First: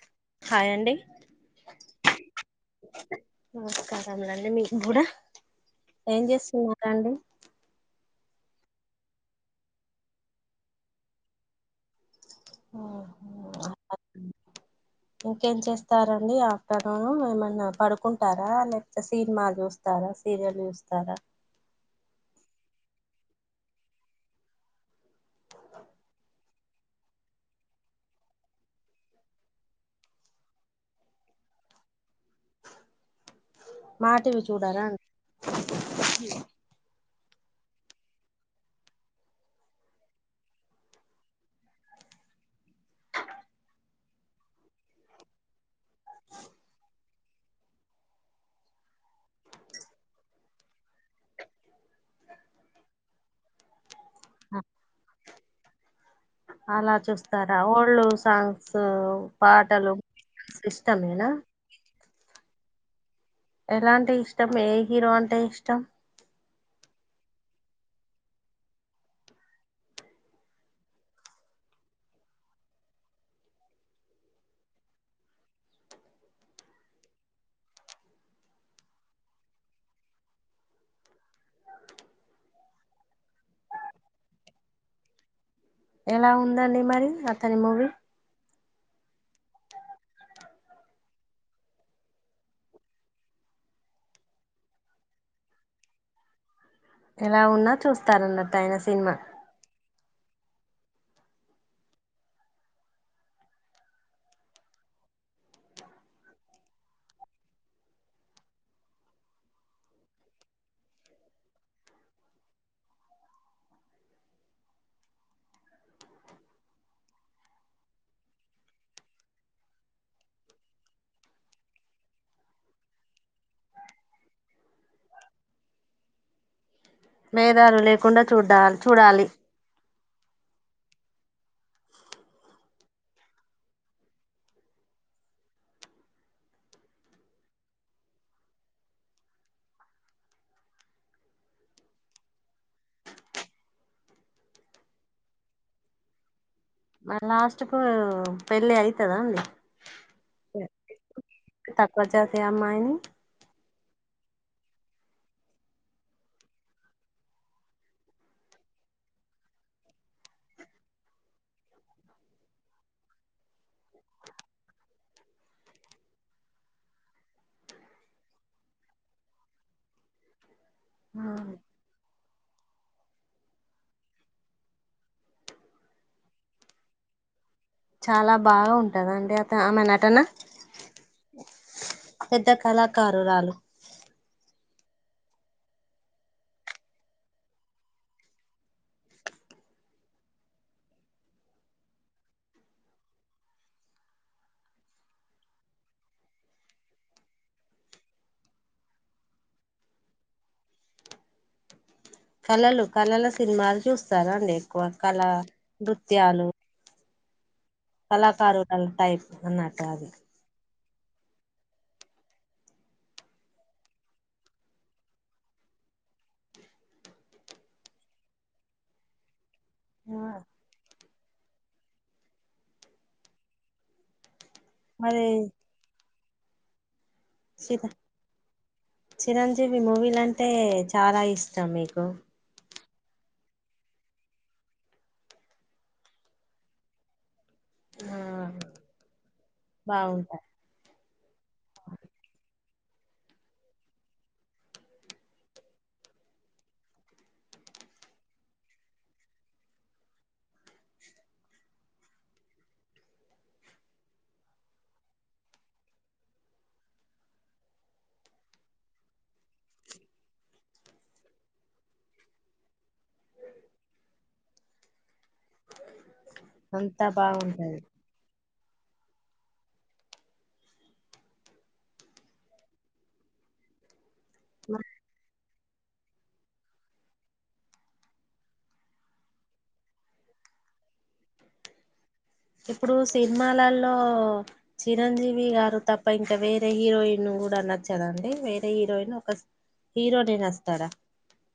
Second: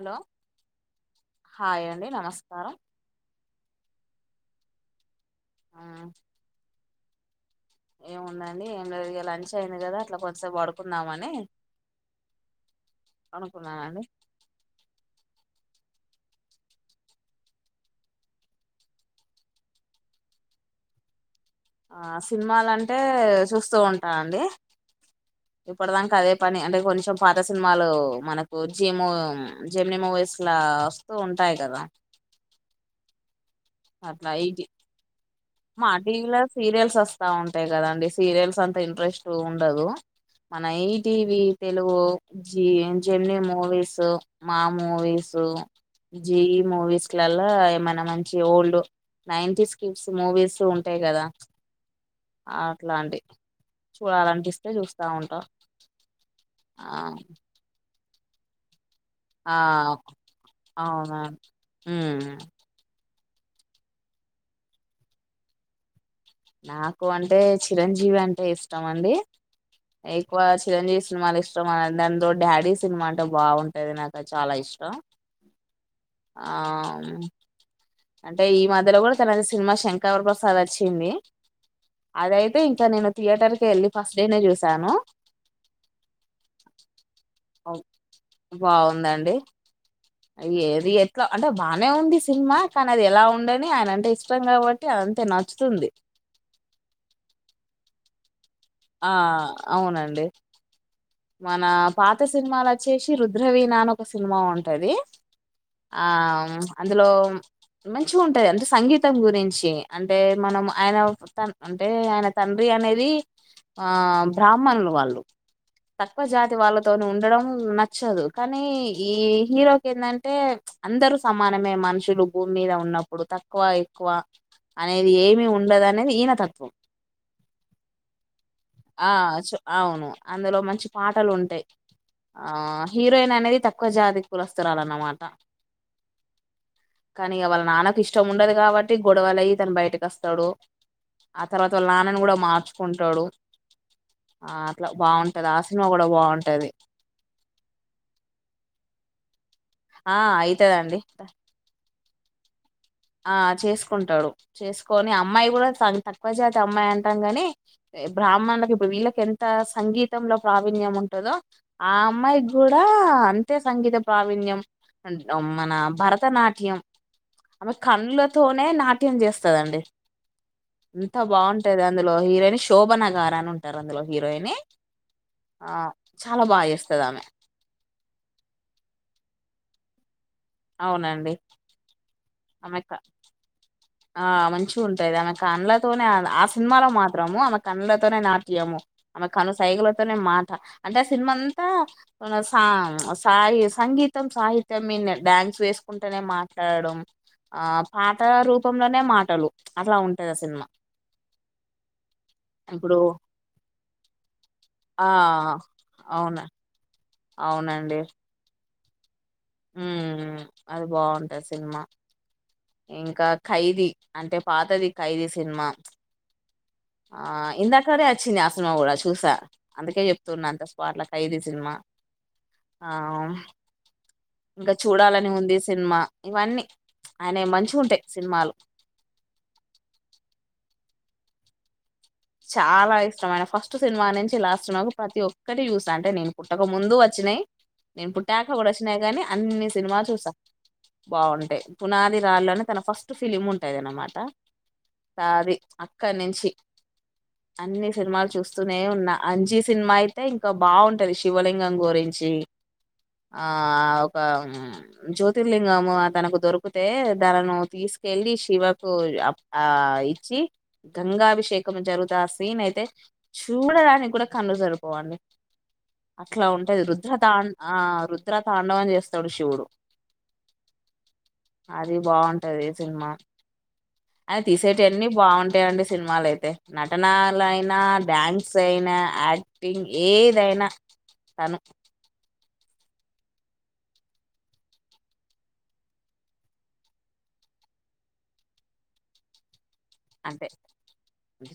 Hello hi అండి hi అండి నమస్కారం నమస్కారంలండి మీ బుడా ఆ, ఏం చేస్తున్నారాండి ఏముందండి ఏం లేదు ఇగ లంచ్ అయింది కదా అట్లా కొద్దిసేపు పడుకుందామని ఆహా అనుకున్నానండి ఇంకేం చెస్ త్తారండి ఆఫ్టర్నూన్ ఏమన్నా పడుకుంటారా లేకపోతే సీనిమా చూస్తారా సీరియల్ చూస్ తార ఆ సినిమాలంటే చూస్తూ ఉంటానండి ఇప్పుడుదాంక అదే పనే అంటే కొంచెం పాత సినిమాలు మనకు జీ ము జెమ్ని మూ వయసులా వస్తూ ఉంటాయి కదా మా టి అట్లా వి ఈ చూడారా అ మా టీ వీ లో సీరియల్స్ వస్తా ఉంటాయి కదండి సీరియల్స్ అంతా ఇంట్రెస్ట్ ఉండదు మన ఈ టీ వీ తెలుగు జీ జమినీ మూవీస్ మా మూవీస్ సు జి మూవీస్లల్లా ఏమైనా మంచి ఓల్డ్ నైన్టీస్ కిడ్స్ మూవీస్ ఉంటాయి కదా అట్లా అండి చూడాలనిస్తే చూస్తా ఉంటా ఆ అలా చూస్తారా ఓల్డ్ సాంగ్స్ ఆ పాటలు అవునా ఇష్టమేనా మ్మ్ ఎలా అంటే ఇష్టం ఏ హీరో అంటే ఇష్టం నాకు అంటే చిరంజీవి అంటే ఇష్టం అండి ఎక్కువ చిరంజీవి సినిమాలు ఇష్టం ఆ దానితో డాడీ సినిమా అంటే బాగుంటది నాకు చాలా ఇష్టం ఆమ్ అంటే ఈ మధ్యలో కూడా తన సినిమాస్ శంకర వర ప్రసాద్ వచ్చింది అదైతే ఇంకా నేను థియేటర్ కె వెళ్ళి ఫస్ట్ డే నే చూశాను ఎలా ఉందండి మరి అతని మూవీ బాగుందండి ఏది ఎట్లా అంటే బానే ఉంది సినిమా కానీ అది ఎలా ఉండని ఆయన అంటే ఇష్టం కాబట్టి ఆ అంతే నచ్చుతుంది ఎలా ఉన్నా చూస్తారన్నట్ ఆ అవునండి మన పాత సినిమాలు వచ్చేసి రుద్రవీణ అని ఒక సినిమా ఉంటది ఆమ్ అందులో మంచి ఉంటాయి అంటే సంగీతం గురించి అంటే మన్ నం ఆయన ఒక తన్ అంటే ఆయన తండ్రి అనేది ఆ బ్రాహ్మణుల వాళ్ళు తక్కువ జాతి వాళ్ళతోనే ఉండడం నచ్చదు కానీ ఈ హీరోకి ఎందంటే అందరు సమానమే మనుషులు భూమి మీద ఉన్నప్పుడు తక్కువ ఎక్కువ అనేది ఏమి ఉండదు అనేది ఈయన తత్వం మేధాలు లేకుండా చూడ్డల్ ఆ చూడాలి అవును అందులో మంచి పాటలు ఉంటాయి ఆ హీరోయిన్ అనేది తక్కువ జాతి కులస్తురాలన్నమాట కానీ ఇగ వాళ్ళ నాన్నకు ఇష్టం ఉండదు కాబట్టి గొడవలయి తను బయటకి వస్తాడు ఆ తర్వాత వాళ్ళ నాన్నని కూడా మార్చుకుంటాడు ఆ అట్లా బాగుంటది ఆ సినిమా కూడా బాగుంటది మా లాస్ట్ కు పెళ్ళి అయితదా అండి ఆ అయితదండి తక్కువ జాతి అమ్మాయిని ఆ చేసు కుంటాడు చేసుకొని అమ్మాయి కూడా తను తక్కువ జాతి అమ్మాయి అంటాం గాని బ్రాహ్మణులకి ఇప్పు వీళ్ళకి ఎంత సంగీతంలో ప్రావీణ్యం ఉంటదో ఆ అమ్మాయికి కూడా అంతే సంగీత్ ప్రావీణ్యం మన భరతనాట్యం ఆమె కళ్లతోనే నాట్యం చేస్తదండి ఎంత బాగుంటది అందులో హీరోయిన్ శోభన గార అని ఉంటారు అందులో హీరోయిని ఆ చాలా బాగా చేస్తది ఆమె చాలా బాగా ఉంటద అండి అత ఆమె నటన అవునండి పెద్ద ఆమె కళాకారురాలు ఆ మంచి ఉంటాది ఆమె కన్నలతోనే ఆ సినిమాలో మాత్రము ఆమె కన్నలతోనే నాట్యముమె కను సైగులతోనే మాట అంటే ఆ సినిమా అంతా సా సాయి సంగీతం సాిత్య ్యాన్స్ వేసుకుంటేనే మాట్లాడం ఆ పాట రూ కుపంలోనే మాటలు అట్లా ఉంటాది సినిమా కళలు ఇప్పుడు కళల సినిమాలు చూస్తారంాండి ఎక్కువ ఆ కళ అవునా నృత్యాలు అవునండి టైపు నన్నట ఆది ఉమ్ అది బాగుంటది సినిమా ఇంకా ఖైదీ అంటే పాతది ఖైదీ సినిమా ఆ ఇందాకడే వచ్చింది ఆ సినిమా కూడా చూసా అందుకే చెప్తున్న అంత స్పాట్ల ఖైదీ సినిమా ఆ ఇంకా మరి చూడాలని ఉంది సినిమా ఇవన్నీ ఆయన మంచిగా చిర ఉంటాయి సినిమాలు చిరంజీవి మూవీలు అంటే చాలా ఇష్టం మీకు చాలా ఇష్టమైన ఫస్ట్ సినిమా నుంచి లాస్ట్ సినిమాకు ప్రతి ఒక్కటి యూస్ అంటే నేను పుట్టక ముందు వచ్చినాయి నేను ఆ పుట్టాక కూడా వచ్చినాయి కాగానీ అన్ని సినిమాలు చూసా బాగుంటాయి బాగుంటాయి పునాది రాళ్ునే తన ఫస్ట్ ఫిలిం ఉంటాది అనమాట సాది అక్కడి నుంచి అన్ని సినిమాలు చూస్తూనే ఉన్నా అంజీ సినిమా అయితే ఇంకా బాగుంటది శివలింగం గురించి క్షే ఆ ఒక జ్యోతిర్లింగము తనకు దొరికితే తనను తీసి కెళ్ళి శివకు ఆ ఇచ్చి గంగాభిషేకం జరుగు ఆ సీన్ అయితే చూడడానికి కూడా కన్ను జరుపోవాలి అట్లా ఉంటది అంతా రుద్రతాం ఆ బాగుంటది రుద్రతాండవని చేస్తాడు శివుడు అది బాగుంటది సినిమా అని తీసేటవన్నిీ బాగుంటాయియంండి సినిమలు అయితే నటనలుయినా డ్యాన్స్ అయినా యాక్టింగ్ ఏదైనా అను ఇప్పుడు సినిమాలలో చిరంజీవి గారు తప్ప ఇంకా వేరే హీరోయిన్ చూడ అన్న చదండి వేరే హీరోయిన్ ఒక హీరోనే అంటేే నస్తాడా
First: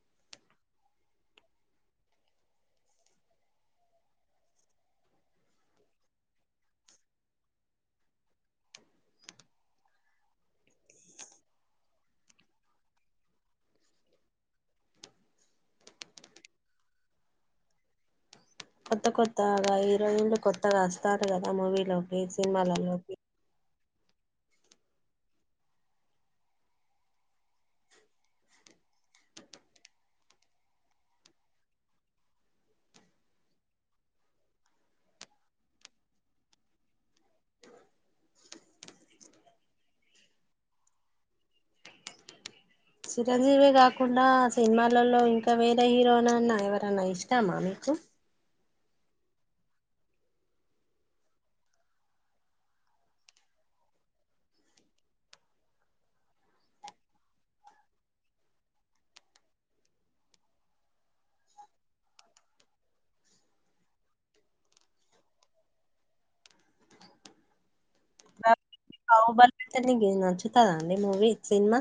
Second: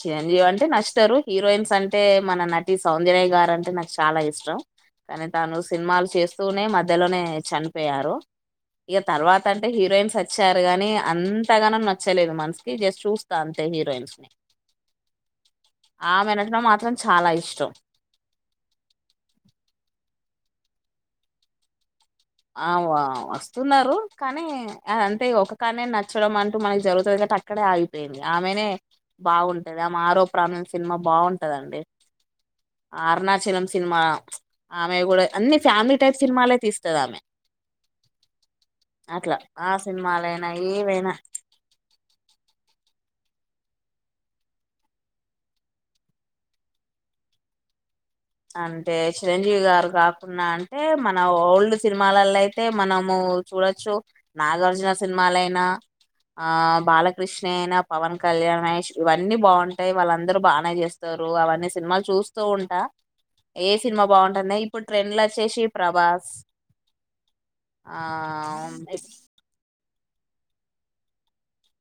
చిరంజీవి అంటే నష్ట ఇద్దరు హీరోయిన్స్ అంటే మన నటి సౌందర్రాయ గారు అంటే నాకు చాలా ఇష్టం కానీ తాను సినిమాలు చేస్తూనే మధ్యలోనే చనిపోయారు ఇక తర్వాత అంటే హీరోయిన్స్ వచ్చారు గాని అంతగాన నచ్చలేదు మనసుకి జస్ట్ చూ తంతే హీరోయిన్స్ ని ఆ నటన మాత్రం చాలా ఇష్టం కొత్త కొత్తగా ఈరో ఇంలు కొత్తగా వస్తారు కదా మూవీలో అవ వస్తున్నారు కానీ అంటే ఒక కాన్న నచ్చడం అంటూ మనకి జరుగుతుంది గట్టి అక్కడే ఆగిపోయింది ఆమెనే బాగుంటది ఆమె ఆరోపమం సినిమా బాగుంటదండి ఆరుణచలం సినిమా ఆమె కూడా అన్ని ఫ్యామిలీ టైప్ సినిమాలే తీస్తుది ఆమె [unintelligible] అట్లా ఆ సినిమాలైనా ఏవైనా చిరంజీవే కాకుండా సినిమాలలో ఇంకా వేరే హీరోనన్నా ఎవరన్నా ఇష్టామా మీకు అంటే చిరంజీవి గారు కాకుండా అంటే మన ఓల్డ్ సినిమాలలో అయితే మనము చూడొచ్చు. నాగార్జున సినిమాలయినా. ఆ బాలకృష్ణ అయిన, పవన్ కళ్యాణ్, మహేష్ ఇవన్నీ బాగుంటాయి. వాళ్ళందరుూ బానే చేస్తారు. అవన్నీ సినిమాలు చూస్తూ ఉంటా. ఏ సినిమా బాగుంటాన్నా. ఇప్పుడు ట్రెండ్లో వచ్చేసి ప్రభాస్. ఆ మీ బాహుబలి అతనికి నచ్చుతదా అండి మూవీ సినిమా?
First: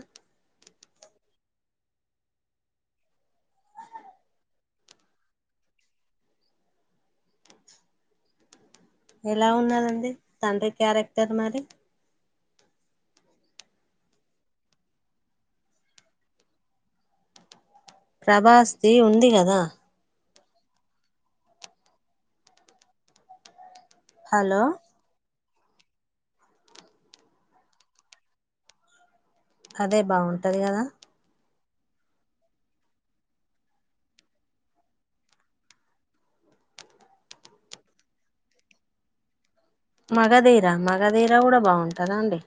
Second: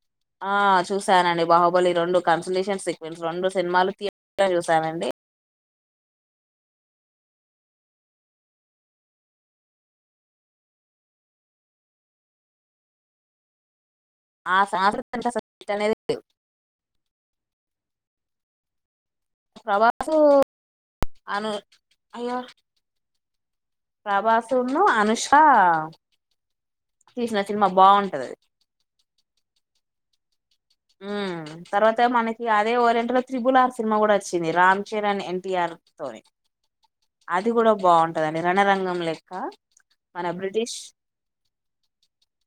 ఆ చూసానండి. బాహుబలి రొండు కన్సలేషన్ సీక్వెన్స్ రొండు సినిమాలు థియేటర్ లో చూసానండి. ఎలా ఉన్నదండి తండ్రి క్యారెక్టర్ మరి? ఆ స అసలు [unintelligible] లేవ్ బాస్తి ఉంది కదా అను అయ్యో హలో ప్రభసును అనుష్ క తీసిన సినిమా బాగుంటది అది. అదే బాగున్ మ్ తర్వాత మనకి అదే ఓరియంట్ లో త్రిబుల్ ఆర్ సినిమా కూడ వచ్చింది. రామ్ చరణ్, ఎన్టీఆర్ తోని అది కూడ బాంటదండి రణరంగం లెక్క. మన మగధీర. బ్రిటిష్ మగధీరా కూడ బావుంటుందా అండి?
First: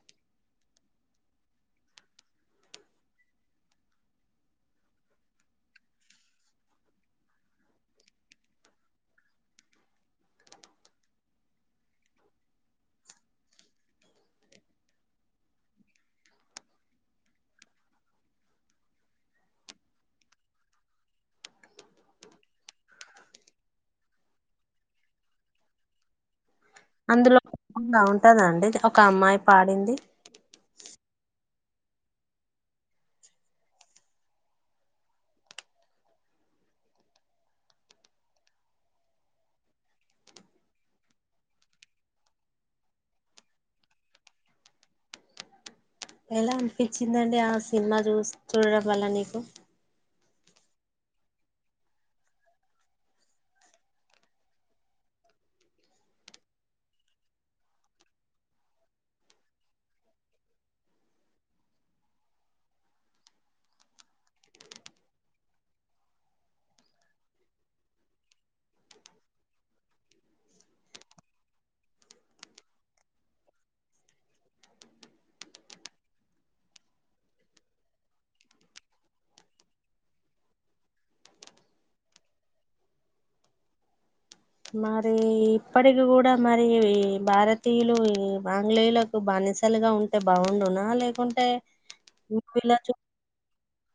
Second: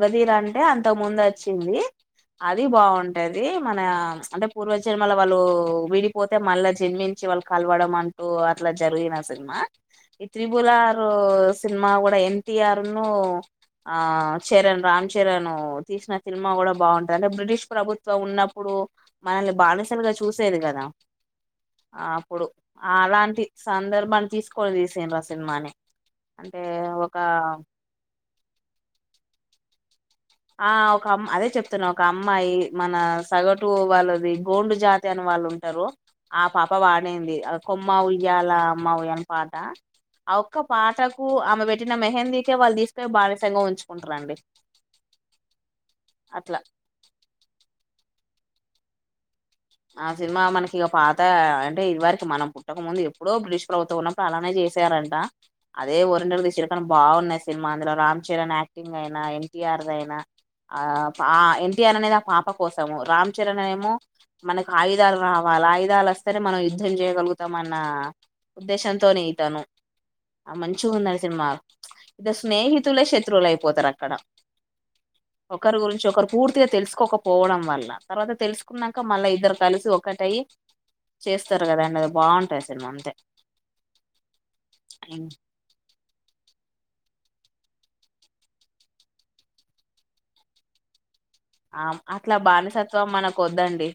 మగదీర అంటే, అంతక ముందు వచ్చింది. అది బాగుంటాది. మన అంటే, పూర్వజన్మలో వాళ్ళు విడిపోతే, మళ్ళా జన్ మించి వాళ్ళు కలవడం అంటూ, అట్లా జరిగిన సినిమా. ఈ త్రిబులారు సినిమా కూడ ఎన్టిఆర్ను ఆ చరణ్, రామ్ చరణ్ తీసిన సినిమా కూడ బాగుంటది. అంటే, బ్రిటిష్ ప్రభుత్వం ఉన్నప్పుడు, మనల్ని బానిసలుగా చూసేది కదా! అప్పుడు అలాంటి సందర్భాన్ని, తీసుకోనీ తీసిండ్రు ఆ సినిమాని అంటే ఒక అందులో ఉంగ ఉంటదా అండి! ఒక అమ్మాయి పాడింది? ఆ ఒక అమ్ అదే చెప్తున్నా. ఒక అమ్మాయి మన సగటు వాళ్ళది, గోండు జాతి అని వాళ్ళు ఉంటారు. ఆ పాప పాడింది. కొమ్మ ఉయ్యాల అమ్మ ఉయ్యని పాట. ఆ ఒక్క పాటకు, ఆమె పెట్టిన మెహందీకే, వాళ్ళు తీసుక బానిసంగా ఉంచుకుంటారండి. అట్లా ఎలా అనిపిచ్చిందండి ఆ సినిమా చూసి, చూడడం వల్ల నీకు? ఆ సినిమా మనకిగ ఇక పాత అంటే, ఇదివరికి మనం పుట్టకముందు ఎప్పుడో బ్రిటిష్ ప్రభుత్వం ఉన్నప్పుడు, అలానే చేశార అదే ఒరిండరిది తీ చిరుకని బాగున్నాయి సినిమా అందులో రామ్ చరణ్ యాక్టింగ్ అయిన, ఎన్టీఆర్ దై నా ఆ ఎన్టీఆర్ అనేది ఆ పాప కోసము. రామ్ చరణ్నే ఏమో, మనకు ఆయుధాలు రావాల. ఆయుధాలు వస్తేనే మనం యుద్ధం చేయగలుగుతాం. అన్న ఉద్దేశంతోని, తను ఆ మంచిగా ఉన్నది సినిమా. ఇడ స్నేహితులే శత్రువులు అయిపోతారు అక్కడ. ఒకరి గురించి ఒకరు పూర్తిగా తెలుసుకోకపోవడం వల్ల. తర్వాత తెలుసుకున్న ఇక్క మళ్ళా ఇద్దరు కలుసు ఒకటయి, చేస్తారు కదాండి అది బాగుంటాది సినిమా అంతే. మరీ ఇప్పటికి కూడ మరీ భారతీయులు ఈ ఆంగ్లేయులకు బానిసలుగా ఉంటే బాగుండునా, లేకున్ ఆ అట్లా బానిసత్వం మనకు వద్దండి.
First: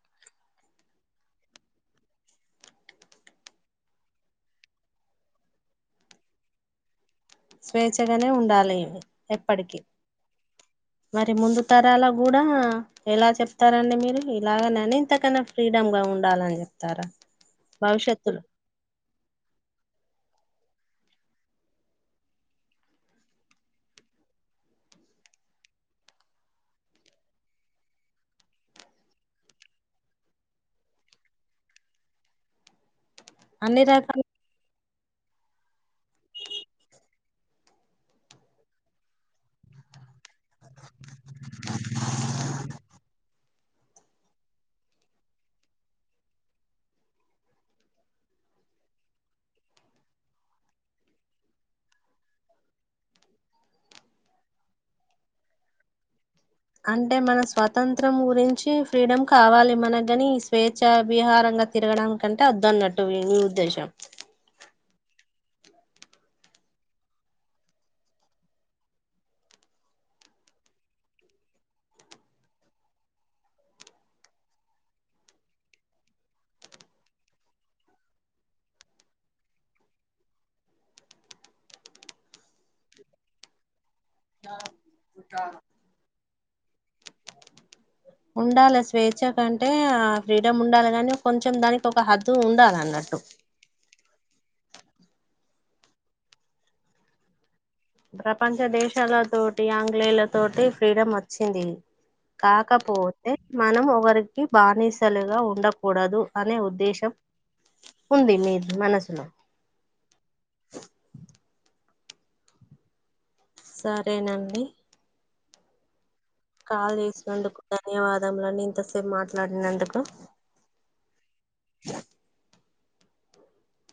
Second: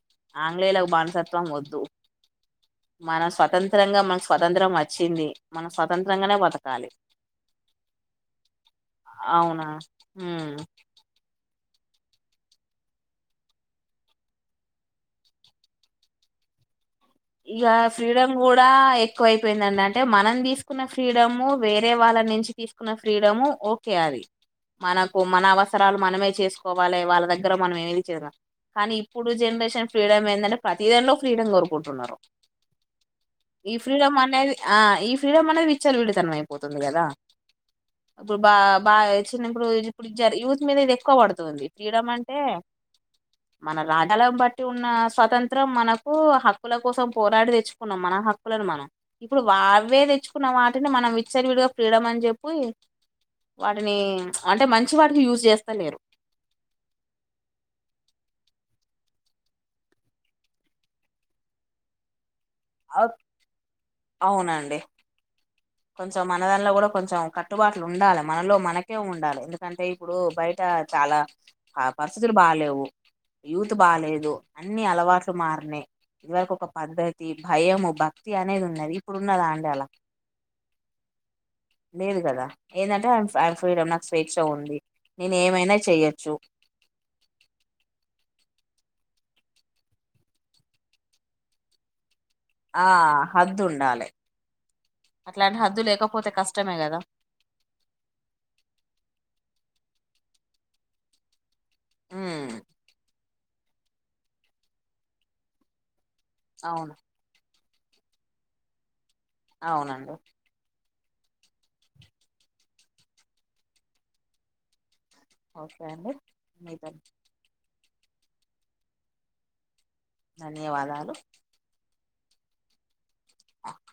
ఆంగ్లేయులకు బానిసత్వం వద్దు. మన స్వతంత్రంగా మనకు స్వతంత్రం వచ్చింది. మనం స్వతంత్రంగానే బతకాలి. స్వేచ్ఛగానే ఉండాలి అవునా ఎప్పటికిీ ఉమ్. మరి ముందు తరాల కూడా ఎలా చెప్తారండి మీరు? ఇలాగెనన ఇంతకన్నా ఫ్రీడమ్ గా ఉండాలని చెప్ ఇగ ఫ్రీడమ్ కూడా ఎక్కువ అయిపోయిందండి. అంటే, మనం తీసు కున్న ఫ్రీడము, వేరే వాళ్ళ నుంచి తీసుకున్న ఫ్రీడము, ఓకే అది. మనకు మన అవసరాలు మనమే చేసుకోవాలి వాళ్ళ దగ్గర మనం ఏమిది చేదల కానీ ఇప్పుడు జనరేషన్ ఫ్రీడమ్ ఏందంటే, ప్రతిదానిలో ఫ్రీడమ్ కోరుకుంటున్నారు. ఈ అన్ని రకాల ఫ్రీడమ్ అనేది, ఆ. ఈ ఫ్రీడమ్ అనేది విచ్చాల విడితనం అయిపోతుంది కదా ఇప్పుడు బా బాగా చిన్నప్పుడు ఇప్పుడు జ యూత్ మీద ఇది ఎక్కువ పడుతుంది ఫ్రీడమ్ అంటే మన [unintelligible] బట్టి ఉన్న స్వతంత్రం మనకు హక్కుల కోసం పోరాడి తెచ్చుకున్నాం మన హక్కులను మనం ఇప్పుడు వావే తెచ్చుకున్న వాటిని మనం విచ్చలవిడిగా ఫ్రీడమ్ ఆ అని చెప్పి వాటిని అంటే మంచి వాటికి యూజ్ చేస్తా లేరు అంటే మన స్వాతంత్రం గురించి ఫ్రీడమ్ కావాలి మనగాని స్వేచ్ఛ విహారం తిరగడానికి కంటే అవ్ వద్దన్నట్టు ఊ ఉద్దేశం అవునండి కొంచెం మన దానిలో కూడా కొంచెం కట్టుబాట్లు ఉండాలి మనలో మనకే ఉండాలి ఎందుకంటే ఇప్పుడు బయట చాలా ఆ పరిస్థితులు బాగాలేవు యూత్ బాలేదు అన్ని అలవాట్లు మారినై ఇదివరకు ఒక పద్ధతి భయంము భక్తి అనేది ఉన్నది ఇప్పుడు ఉన్నదాండి అలా లేదు కదా ఏందంటే వన్ వాని ఫ్రీడమ్ నాకు స్వేచ్ఛ ఉంది నేను ఏమైనా చెయ్యొచ్చు ఉండాలి స్వేచ్ఛ కంటే ఆ ఫ్రీడమ్ ఉండాలి కానీ కొంచెం దానికి ఒక హద్ ఆ హద్దు ఉండాలి అట్లాంటి హద్దు లేకపోతే కష్టమే కదా ప్రపంచ దేశాలతోటి ఆంగ్లేయుల తోటి ఫ్రీడమ్ వచ్చింది ఉమ్, కాకపోతే మనం ఒకరికి బానిసలుగా ఉండకూడదు అనే అవును ఉద్దేశం ఉంది మీ మనసులో అవునండి సరేనండి ఓకే అండి మీతో కాల్ చేసినందుకు ధన్యవాదములని ఇంతసేపు మాట్లాడినందుకు ధన్యవాదాలు [unintelligible]